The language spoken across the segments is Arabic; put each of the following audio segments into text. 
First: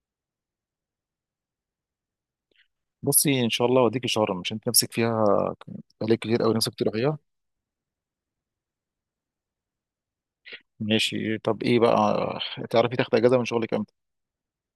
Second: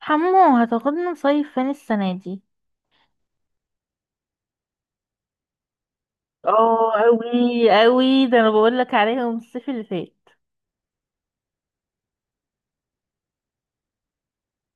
حمو، هتاخدنا نصيف فين السنة دي؟ بصي ان شاء الله اوديكي شرم. مش انت نفسك فيها؟ عليك كتير قوي نفسك اه، تروحيها. اوي اوي، ده انا بقول لك عليهم الصيف اللي فات. ماشي، طب ايه بقى؟ تعرفي تاخدي اجازه من شغلك امتى؟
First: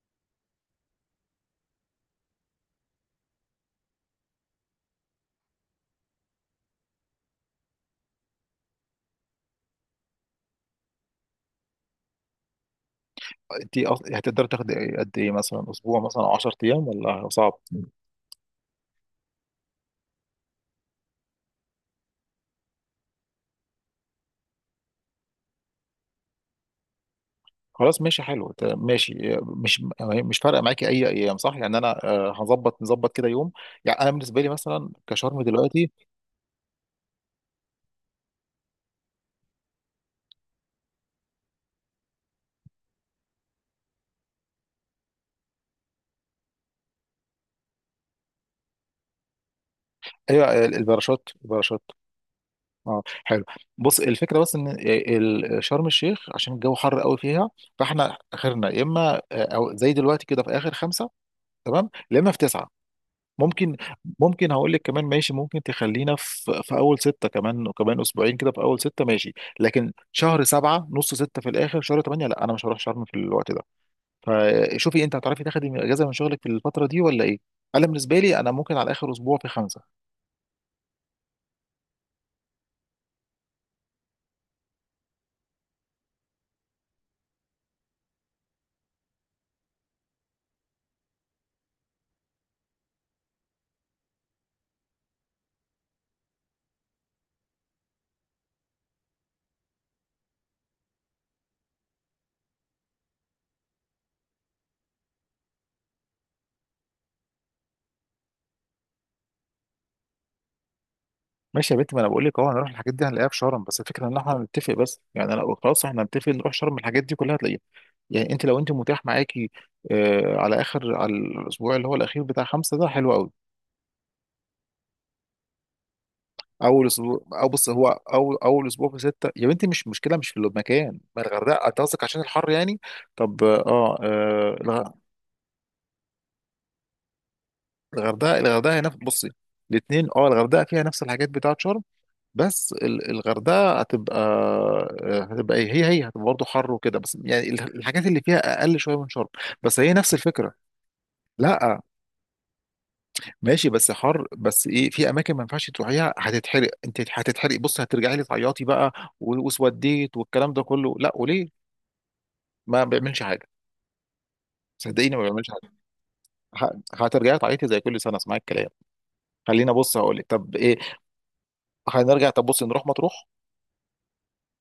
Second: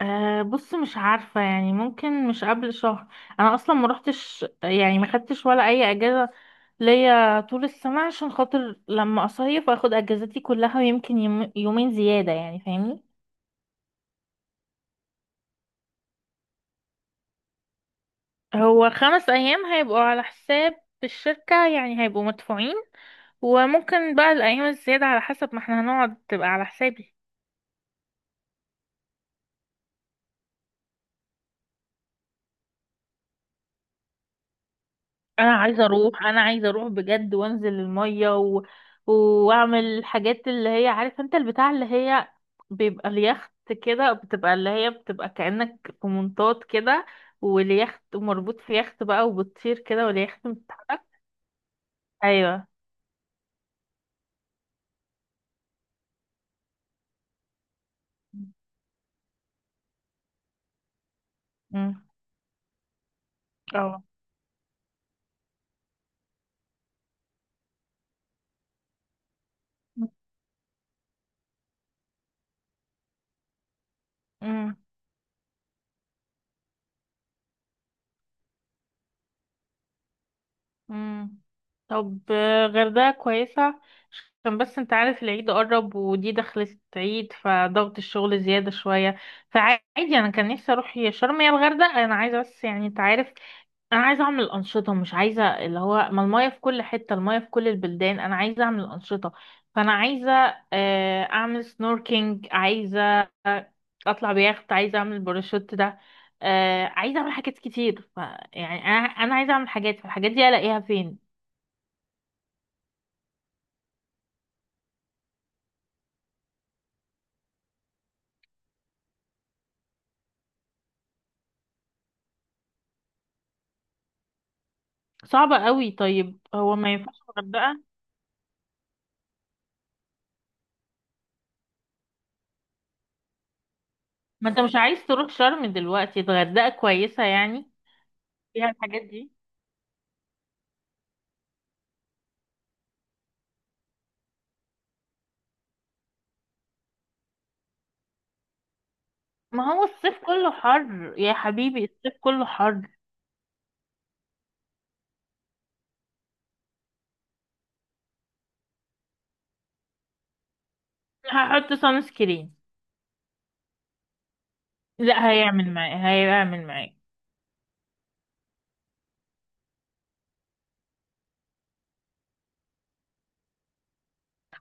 أه، بص، مش عارفة يعني، ممكن مش قبل شهر. أنا أصلا ما روحتش، يعني ما خدتش ولا أي أجازة ليا طول السنة، عشان خاطر لما أصيف أخد أجازتي كلها ويمكن يومين زيادة، يعني فاهمني. انت هتقدري تاخدي قد ايه؟ مثلا اسبوع مثلا او 10 ايام ولا صعب؟ هو 5 أيام هيبقوا على حساب الشركة، يعني هيبقوا مدفوعين، وممكن بقى الأيام الزيادة على حسب ما احنا هنقعد تبقى على حسابي. خلاص ماشي حلو، ماشي. مش فارقه معاكي اي ايام، صح؟ يعني انا هظبط، نظبط كده يوم. يعني انا بالنسبه لي مثلا كشرم انا عايزه دلوقتي. اروح انا عايزه اروح بجد وانزل الميه واعمل الحاجات اللي هي، عارف انت، البتاع اللي هي بيبقى اليخت كده، بتبقى اللي هي بتبقى كأنك في منطاد كده، واليخت مربوط في يخت بقى وبتطير كده واليخت هي متحرك. الباراشوت، ايوه. اه حلو. بص الفكره بس ان شرم الشيخ عشان الجو حر قوي فيها، فاحنا اخرنا يا اما او زي دلوقتي كده في اخر خمسه. تمام، امم. يا اما في تسعه ممكن. اه. ممكن هقول لك كمان، ماشي ممكن تخلينا في اول سته، كمان وكمان اسبوعين كده في اول سته ماشي. لكن شهر سبعه، نص سته في الاخر شهر ثمانيه، لا انا مش هروح شرم في الوقت ده. امم. فشوفي انت هتعرفي تاخدي اجازه من شغلك في الفتره دي ولا ايه؟ انا بالنسبه لي انا ممكن على اخر اسبوع في خمسه. مم. طب غردقة كويسة، عشان بس انت عارف، العيد قرب ودي دخلت عيد فضغط الشغل زيادة شوية، فعادي، انا كان نفسي اروح يا شرم يا الغردقة، انا عايزة بس يعني انت عارف. انا عايزه اعمل انشطه، مش عايزه اللي هو، ما المايه في كل حته، المايه في كل البلدان، انا عايزه اعمل انشطه، فانا عايزه اعمل سنوركينج، عايزه اطلع بيخت، عايزه اعمل باراشوت ده، عايزه اعمل حاجات كتير ف يعني انا عايزه اعمل حاجات، فالحاجات دي الاقيها فين؟ ماشي يا بنت، ما انا بقول لك اهو هنروح الحاجات دي هنلاقيها في شرم. بس الفكره ان احنا هنتفق. بس يعني انا خلاص، احنا هنتفق نروح شرم، الحاجات دي كلها هتلاقيها. يعني انت لو انت متاح معاكي، آه على اخر على الاسبوع اللي هو الاخير بتاع خمسه، ده حلو قوي. صعبه قوي، طيب هو اول ما ينفعش اسبوع، او بص الغردقه؟ هو اول اسبوع في سته يا بنتي مش مشكله. مش في المكان، ما الغردقه انت قصدك عشان الحر يعني. طب اه، ما آه انت مش الغ- عايز تروح شرم دلوقتي، الغردقه كويسه يعني، الغردقه فيها الغردقه هي نفس. الحاجات بصي دي. الاثنين، اه الغردقه فيها نفس الحاجات بتاعت شرم. بس الغردقه هتبقى هتبقى إيه؟ هي هتبقى برضه حر وكده. بس يعني الحاجات اللي فيها اقل شويه من شرم. ما بس هو هي نفس الصيف كله الفكره. حر يا لا حبيبي، الصيف كله حر. ماشي، بس حر بس ايه، في اماكن ما ينفعش تروحيها هتتحرق. انت هتتحرق، بص هترجعي لي تعيطي بقى. وسوديت والكلام ده كله، لا وليه. هحط سان سكرين. ما بيعملش حاجه، صدقيني ما لا، بيعملش هيعمل حاجه. معايا، هيعمل معايا. هترجعي تعيطي زي كل سنه. اسمعي الكلام، خلينا. بص هقول لك، طب ايه، هنرجع. طب بص، نروح مطروح.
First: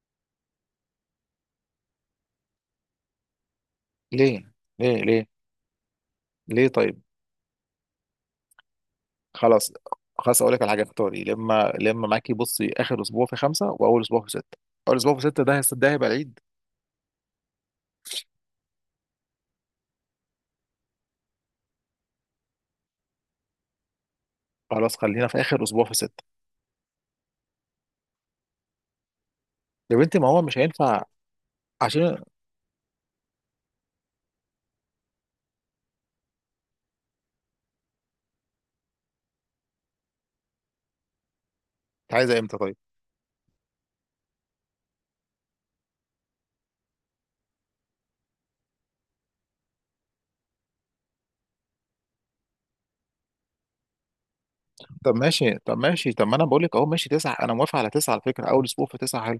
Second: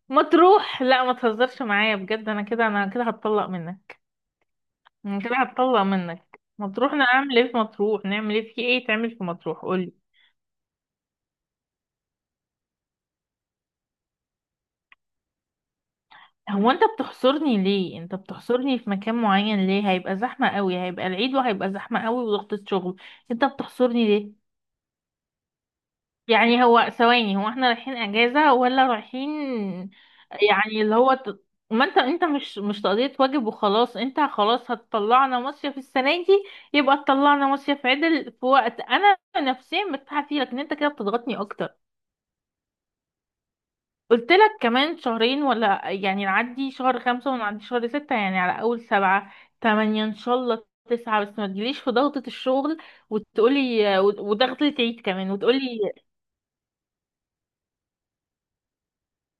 ما تروح، لا ما تهزرش معايا بجد، انا كده، انا كده هتطلق منك، ليه ليه انا ليه؟ كده هتطلق منك، ليه ما تروح، طيب؟ انا اعمل ايه في مطروح؟ نعمل ايه في ايه، تعمل في مطروح خلاص قولي. خلاص، اقول لك على حاجه. اختاري لما معاكي. بصي اخر اسبوع في خمسه واول اسبوع في سته، اول اسبوع في سته ده ده هيبقى العيد. هو انت بتحصرني ليه؟ انت بتحصرني في مكان معين ليه؟ هيبقى زحمة قوي، هيبقى العيد وهيبقى زحمة قوي وضغطة شغل، انت بتحصرني ليه؟ خلاص خلينا في اخر اسبوع في سته. يعني هو ثواني، هو احنا رايحين اجازة ولا رايحين؟ يا بنتي ما هو مش يعني اللي هينفع هو ما انت عشان انت. انت مش تقضية واجب وخلاص، انت خلاص هتطلعنا مصيف السنة دي، يبقى تطلعنا مصيف عدل في وقت انا نفسيا مرتاحة فيه، لكن انت كده بتضغطني اكتر. عايزه امتى طيب؟ قلت لك كمان شهرين، ولا يعني نعدي شهر خمسة ونعدي شهر ستة يعني، على اول سبعة، تمانية ان شاء الله تسعة، بس ما تجيليش في ضغطة الشغل وتقولي، وضغطة العيد طب كمان ماشي، طب وتقولي. ماشي، طب ما انا بقول لك اهو ماشي تسعه، انا موافق على تسعه. على فكره اول اسبوع في تسعه حلو.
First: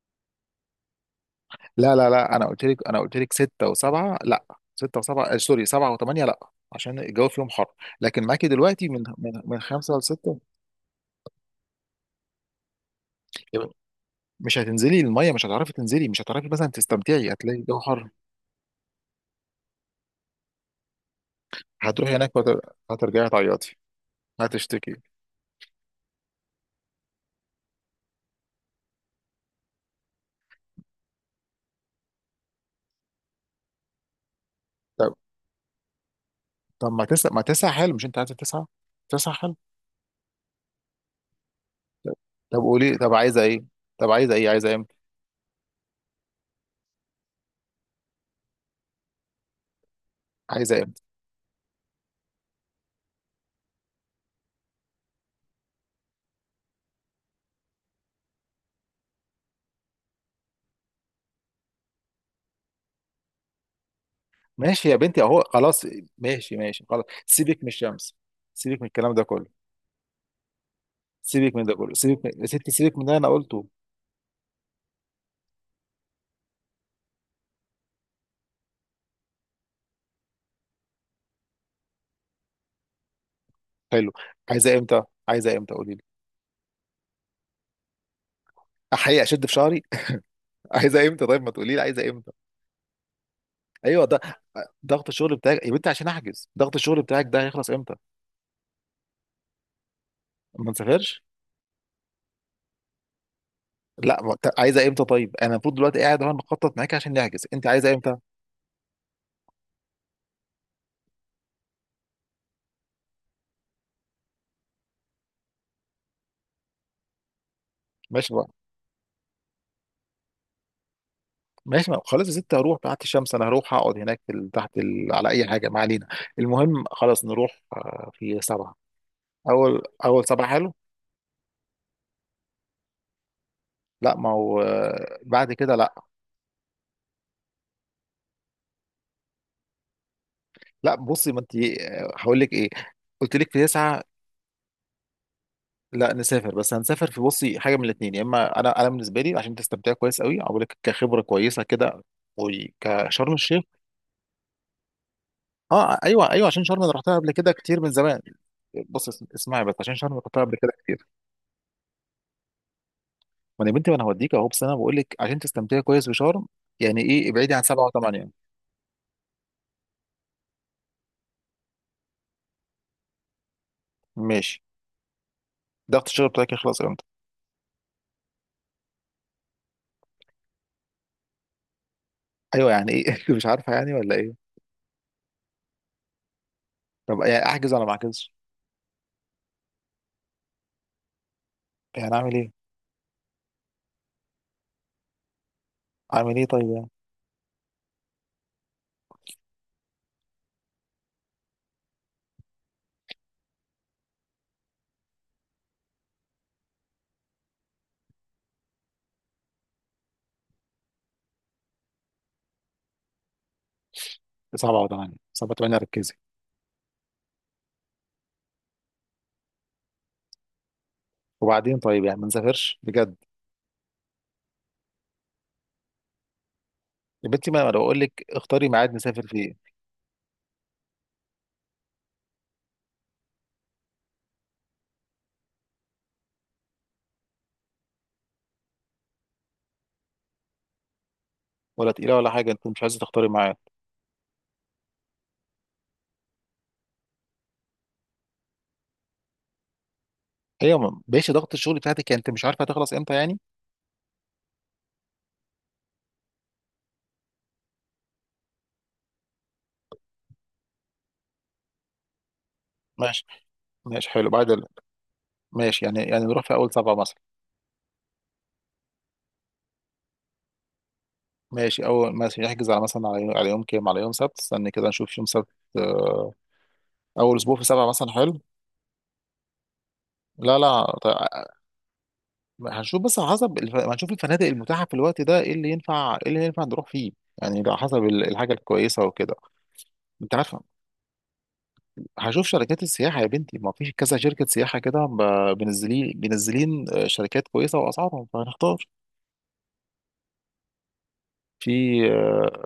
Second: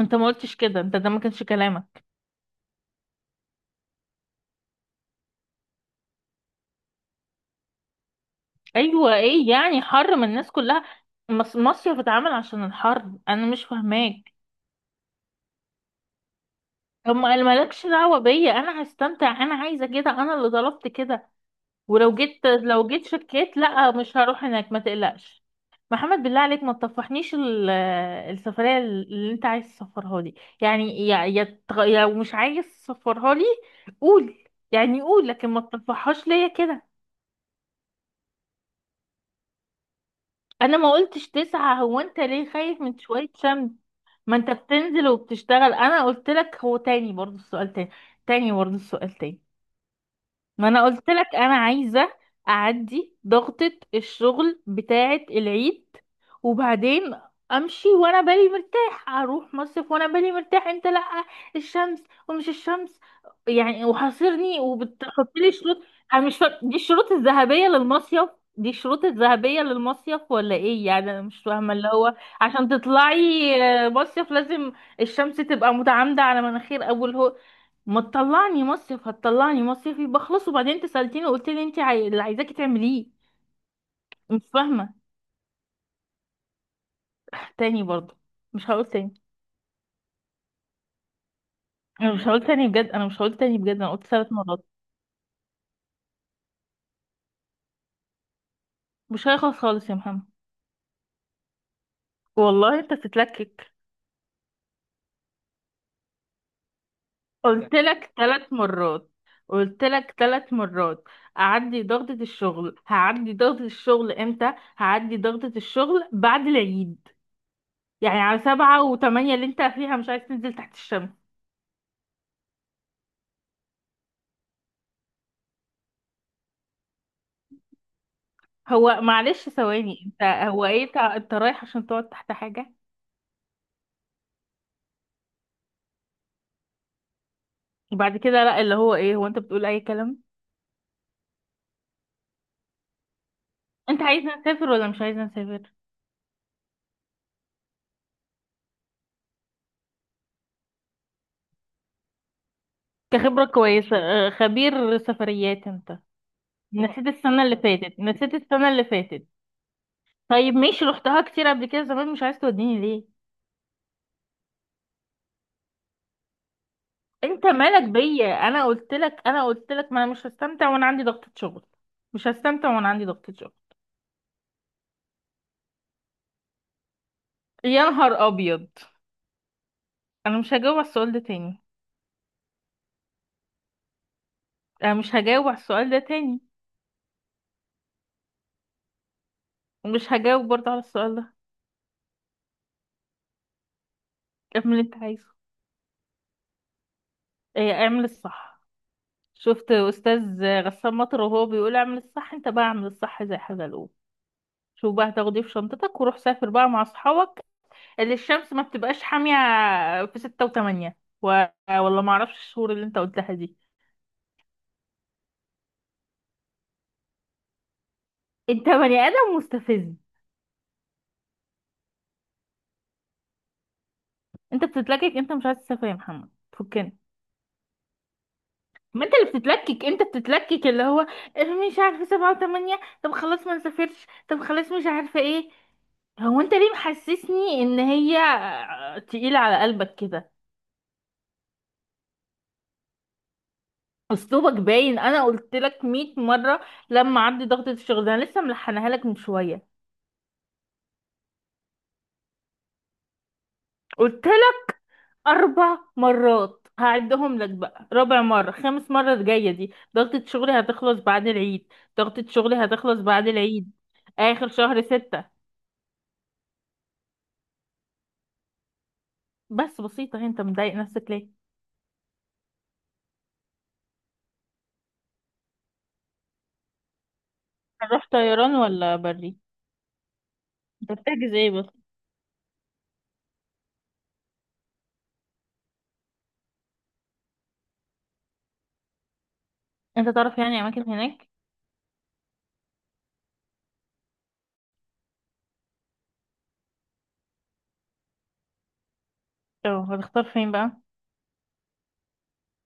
انت ما قلتش كده، انت ده ما كانش لا كلامك. لا لا انا قلت لك، انا قلت لك سته وسبعه لا، سته وسبعه سوري سبعه وثمانيه لا، عشان الجو فيهم حر. لكن معاكي دلوقتي من ايوه، من ايه من يعني، خمسه حر من لسته الناس كلها، مصيف اتعمل عشان الحر، انا مش يبقى. فاهماك. مش هتنزلي الميه، مش هتعرفي تنزلي، مش هتعرفي مثلا طب تستمتعي، ما هتلاقي الجو مالكش حر. دعوه بيا، انا هستمتع، انا عايزه كده، انا اللي طلبت كده. ولو هتروحي هناك جيت، لو جيت هترجعي شكيت، تعيطي. لا مش هروح هناك ما هتشتكي. تقلقش. محمد بالله عليك، ما تطفحنيش السفريه اللي انت عايز تسفرها لي، يعني يا يا يا مش عايز تسفرها لي قول، يعني طب، قول، لكن ما تطفحهاش ليا كده. ما تسع حلو، مش انت عايزه تسعه؟ تسع حلو. انا ما قلتش تسعة، هو طب، انت ليه طب خايف قولي، من طب شويه عايزه ايه؟ شمس؟ طب عايزه ما ايه؟ انت عايزه امتى؟ بتنزل وبتشتغل. انا قلت لك، هو تاني برضو السؤال تاني، تاني برضو السؤال تاني. ما عايزه انا امتى؟ قلت لك، انا عايزه اعدي ضغطه الشغل بتاعه العيد وبعدين امشي وانا بالي مرتاح، اروح مصيف وانا بالي مرتاح. انت لا الشمس ومش الشمس، يعني وحاصرني ماشي يا بنتي وبتحط اهو لي شروط. خلاص. انا مش ماشي فاهم، دي ماشي خلاص، الشروط سيبك من الذهبيه الشمس، للمصيف، دي سيبك من الشروط الكلام ده الذهبيه كله. للمصيف ولا ايه يعني، انا مش سيبك من فاهمه ده اللي كله، هو، سيبك من يا عشان ستي سيبك من ده، انا تطلعي قلته. مصيف لازم الشمس تبقى متعامده على مناخير ابو الهول؟ ما تطلعني مصيف، هتطلعني مصيف يبقى خلاص. وبعدين انت سألتيني وقلت لي انت اللي عايزاكي تعمليه. حلو. مش عايزه فاهمة. امتى؟ عايزه امتى قولي لي؟ تاني برضه؟ مش هقول تاني، احيي اشد في شعري. عايزه امتى طيب؟ ما تقولي لي عايزه انا مش امتى. هقول تاني بجد، انا مش هقول تاني بجد، انا ايوه قلت ده. 3 مرات. ضغط الشغل بتاعك يا بنتي عشان احجز، ضغط الشغل بتاعك ده هيخلص امتى؟ مش هيخلص خالص يا محمد. ما نسافرش؟ والله انت بتتلكك، لا ما أنت عايزه امتى طيب؟ انا المفروض دلوقتي قاعد اهو نخطط معاك عشان نحجز، انت قلت عايزه لك امتى؟ 3 مرات، قلت لك ثلاث مرات. اعدي ضغطة الشغل، هعدي ضغطة الشغل امتى؟ هعدي ضغطة الشغل بعد العيد، يعني ماشي على بقى، سبعة وثمانية اللي انت فيها مش عايز تنزل تحت الشمس. ماشي بقى. خلاص يا ستي هروح تحت الشمس. انا هروح اقعد هناك في تحت ال على اي حاجه، ما علينا. المهم خلاص نروح في سبعه. هو معلش اول ثواني، انت اول سبعه هو حلو. ايه، انت، انت رايح عشان تقعد تحت حاجة؟ لا ما هو بعد كده لا. وبعد كده لا اللي هو ايه، هو انت بتقول اي كلام؟ لا بصي ما انت، هقول لك ايه، قلت لك في تسعه. انت عايزة نسافر ولا مش عايزة نسافر؟ لا نسافر، بس هنسافر في. بصي حاجه من الاثنين، يا اما انا، انا بالنسبه لي عشان تستمتعي كويس قوي اقول لك كخبره كويسه كده، وكشرم كخبرة الشيخ. كويسة، اه، خبير سفريات اه انت، ايوه ايوه، عشان شرم انا نسيت رحتها قبل السنة كده اللي كتير من فاتت، زمان. نسيت السنة اللي بص فاتت. اسمعي بس، عشان شرم رحتها طيب قبل كده ماشي كتير. رحتها كتير قبل كده زمان، مش عايز توديني ليه؟ ما انا يا بنتي ما انا هوديك اهو، بس انا بقول لك عشان تستمتعي كويس بشرم، يعني ايه انت ابعدي عن مالك سبعه وثمانيه. بيا، انا قلت لك، انا قلت لك ما انا مش هستمتع وانا عندي ضغطة شغل، مش هستمتع وانا عندي ضغطة شغل. ماشي. ضغط الشغل بتاعك يخلص امتى؟ يا نهار ابيض، انا مش هجاوب على السؤال ده تاني، ايوه، يعني ايه؟ مش عارفه يعني ولا ايه؟ انا مش هجاوب على السؤال ده تاني، طب يعني احجز ولا ما احجزش؟ مش هجاوب برضه على السؤال ده. يعني اعمل ايه؟ اعمل اللي انت عايزه. اعمل ايه طيب يعني؟ ايه، اعمل الصح. شفت استاذ غسان مطر وهو بيقول اعمل الصح؟ انت بقى اعمل الصح زي حزلقوم. شوف بقى هتاخد ايه في شنطتك وروح سافر بقى مع اصحابك، اللي الشمس ما بتبقاش حامية، في ستة وتمانية والله ما اعرفش الشهور اللي انت قلتها دي. سبعه وثمانيه، ركزي. انت بني ادم مستفز، وبعدين طيب يعني ما نسافرش بجد؟ انت بتتلكك، انت مش عايز تسافر يا محمد، فكنا. يا بنتي ما انا بقول لك اختاري ميعاد ما انت نسافر اللي فيه. بتتلكك، انت بتتلكك اللي هو، مش عارفه سبعة وثمانية، طب خلاص ما نسافرش، طب خلاص مش عارفه ايه. هو انت ليه محسسني ان هي تقيلة على قلبك كده؟ ولا تقيله ولا حاجه، انت مش عايزه تختاري ميعاد. اسلوبك باين، انا قلت لك 100 مرة لما عندي ضغطة الشغل ده، انا لسه ملحنها لك من شوية. ايوه، ماشي ضغط الشغل بتاعتك، يعني انت مش عارفه هتخلص امتى يعني؟ قلت لك 4 مرات، هعدهم لك بقى، رابع مرة خامس مرة الجاية دي، ضغطة شغلي هتخلص بعد العيد، ضغطة شغلي هتخلص ماشي، بعد العيد، ماشي حلو اخر بعد ال شهر ستة. ماشي يعني، يعني نروح في اول سبعه مثلا. بس بسيطة، هي انت مضايق نفسك ليه؟ ماشي، اول مثلا نحجز على مثلا على يوم، على يوم كام، على يوم سبت. استني كده نشوف يوم سبت. آه، اول اسبوع في سبعه هنروح مثلا حلو. طيران ولا بري؟ لا انت لا طيب. بتحجز ايه بس؟ هنشوف، بس على حسب هنشوف الفنادق المتاحه في الوقت ده، ايه اللي ينفع، ايه اللي ينفع نروح فيه. يعني ده على حسب الحاجه الكويسه وكده. انت انت تعرف عارف، يعني اماكن هناك؟ هشوف شركات السياحه يا بنتي. ما فيش كذا شركه سياحه كده بينزلين شركات كويسه واسعارهم، فهنختار. اه، هتختار فين بقى؟ في آه،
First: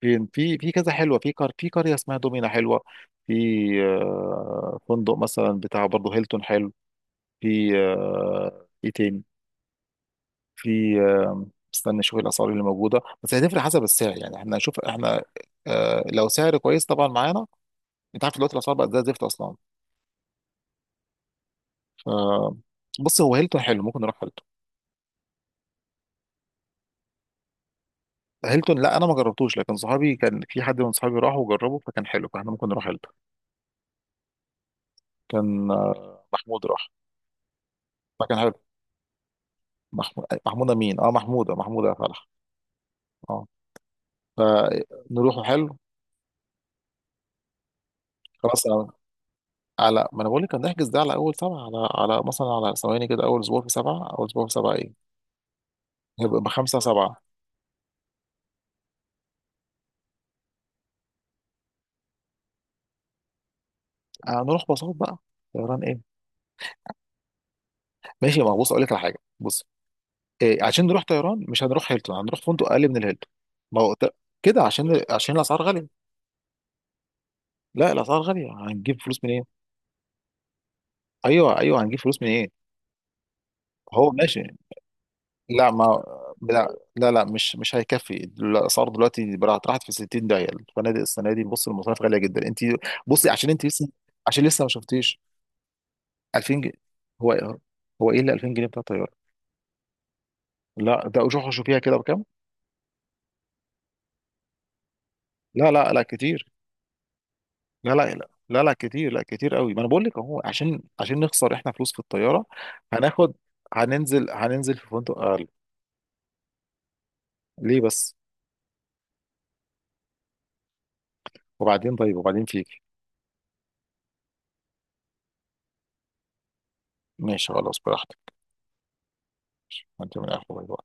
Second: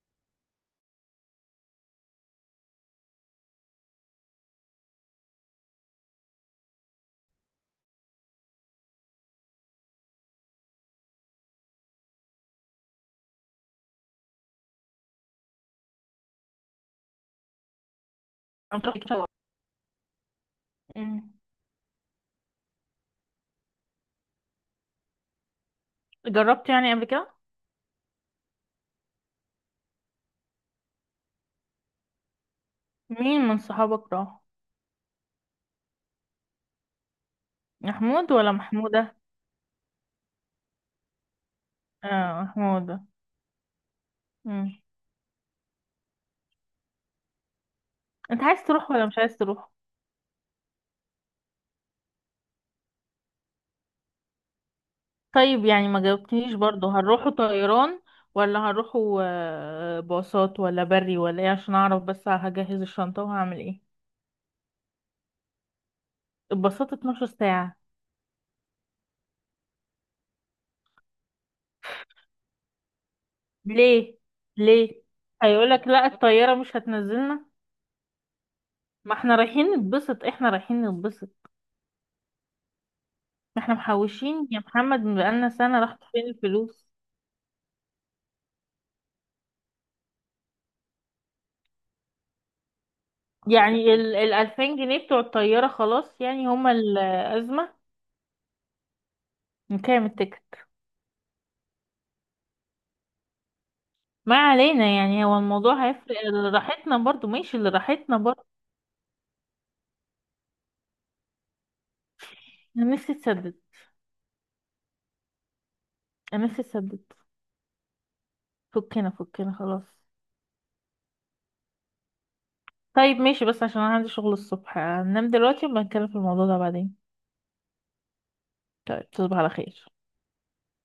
في في كذا حلوه، في في قريه اسمها دومينا حلوه. في فندق مثلا بتاع برضه هيلتون حلو. في ايه تاني؟ في استنى اشوف الاسعار اللي موجوده. بس هتفرق حسب السعر يعني، احنا نشوف احنا لو سعر كويس طبعا معانا. انت عارف دلوقتي الاسعار بقت هنروح زي الزفت طيران. اصلا. أمم. ف بص هو هيلتون حلو، ممكن نروح هيلتون. جربت يعني قبل كده؟ هيلتون لا انا ما جربتوش، لكن صحابي كان، في حد من صحابي راح وجربه فكان حلو، فاحنا ممكن نروح هيلتون. مين من صحابك راح؟ كان محمود راح محمود فكان حلو. ولا محمودة؟ محمود، محمودة، مين؟ اه محمودة، محمودة يا فرح. اه، محمودة. اه. أمم. فنروحوا حلو. انت عايز خلاص على تروح ولا مش عايز تروح؟ ما انا بقول لك هنحجز ده على اول سبعة، على مثلا على ثواني كده اول اسبوع في سبعة، اول اسبوع في سبعة ايه؟ طيب يعني ما هيبقى جاوبتنيش بخمسة برضو، سبعة. هنروحوا طيران ولا هنروحوا باصات ولا بري ولا ايه، عشان اعرف بس هجهز الشنطة وهعمل ايه. هنروح باصات بقى؟ طيران ايه؟ الباصات 12 ساعة. ماشي، ما هو بص اقول لك على حاجة. بص إيه، عشان نروح طيران مش هنروح هيلتون، هنروح فندق اقل من الهيلتون. ما هو ليه؟ كده عشان ليه؟ عشان الاسعار غالية. هيقولك لا الطيارة مش هتنزلنا؟ لا الاسعار غالية، هنجيب ما فلوس احنا منين؟ رايحين نتبسط، احنا رايحين نتبسط. ايوه ايوه، هنجيب فلوس منين؟ ما احنا هو ماشي. محوشين يا محمد بقالنا لا سنة، راحت ما، فين لا الفلوس؟ لا لا مش، مش هيكفي. الاسعار دلوقتي بقى راحت في 60 داهيه، الفنادق السنه دي بص المصاريف غاليه جدا انت. بصي عشان انت لسه، يعني ال عشان لسه ما الألفين جنيه شفتيش. بتوع الطيارة خلاص، يعني 2000 هما جنيه هو، الأزمة؟ هو ايه اللي 2000 جنيه بتاع الطياره؟ نكام التيكت؟ لا ده روحوا شوفيها كده بكام. ما علينا، يعني هو لا الموضوع لا لا هيفرق، اللي كتير، راحتنا برضو ماشي، اللي لا لا راحتنا لا برضو. لا لا كتير، لا كتير قوي. ما انا بقول لك اهو، عشان عشان نخسر احنا فلوس في الطياره، انا نفسي هناخد، تسدد. هننزل في فندق اقل. انا نفسي تسدد. ليه بس؟ فكنا فكنا خلاص. وبعدين طيب وبعدين فيك. طيب ماشي بس عشان انا عندي شغل الصبح، هننام دلوقتي ونبقى نتكلم في الموضوع ده بعدين. ماشي خلاص براحتك. طيب تصبح على خير. انت من الاخر.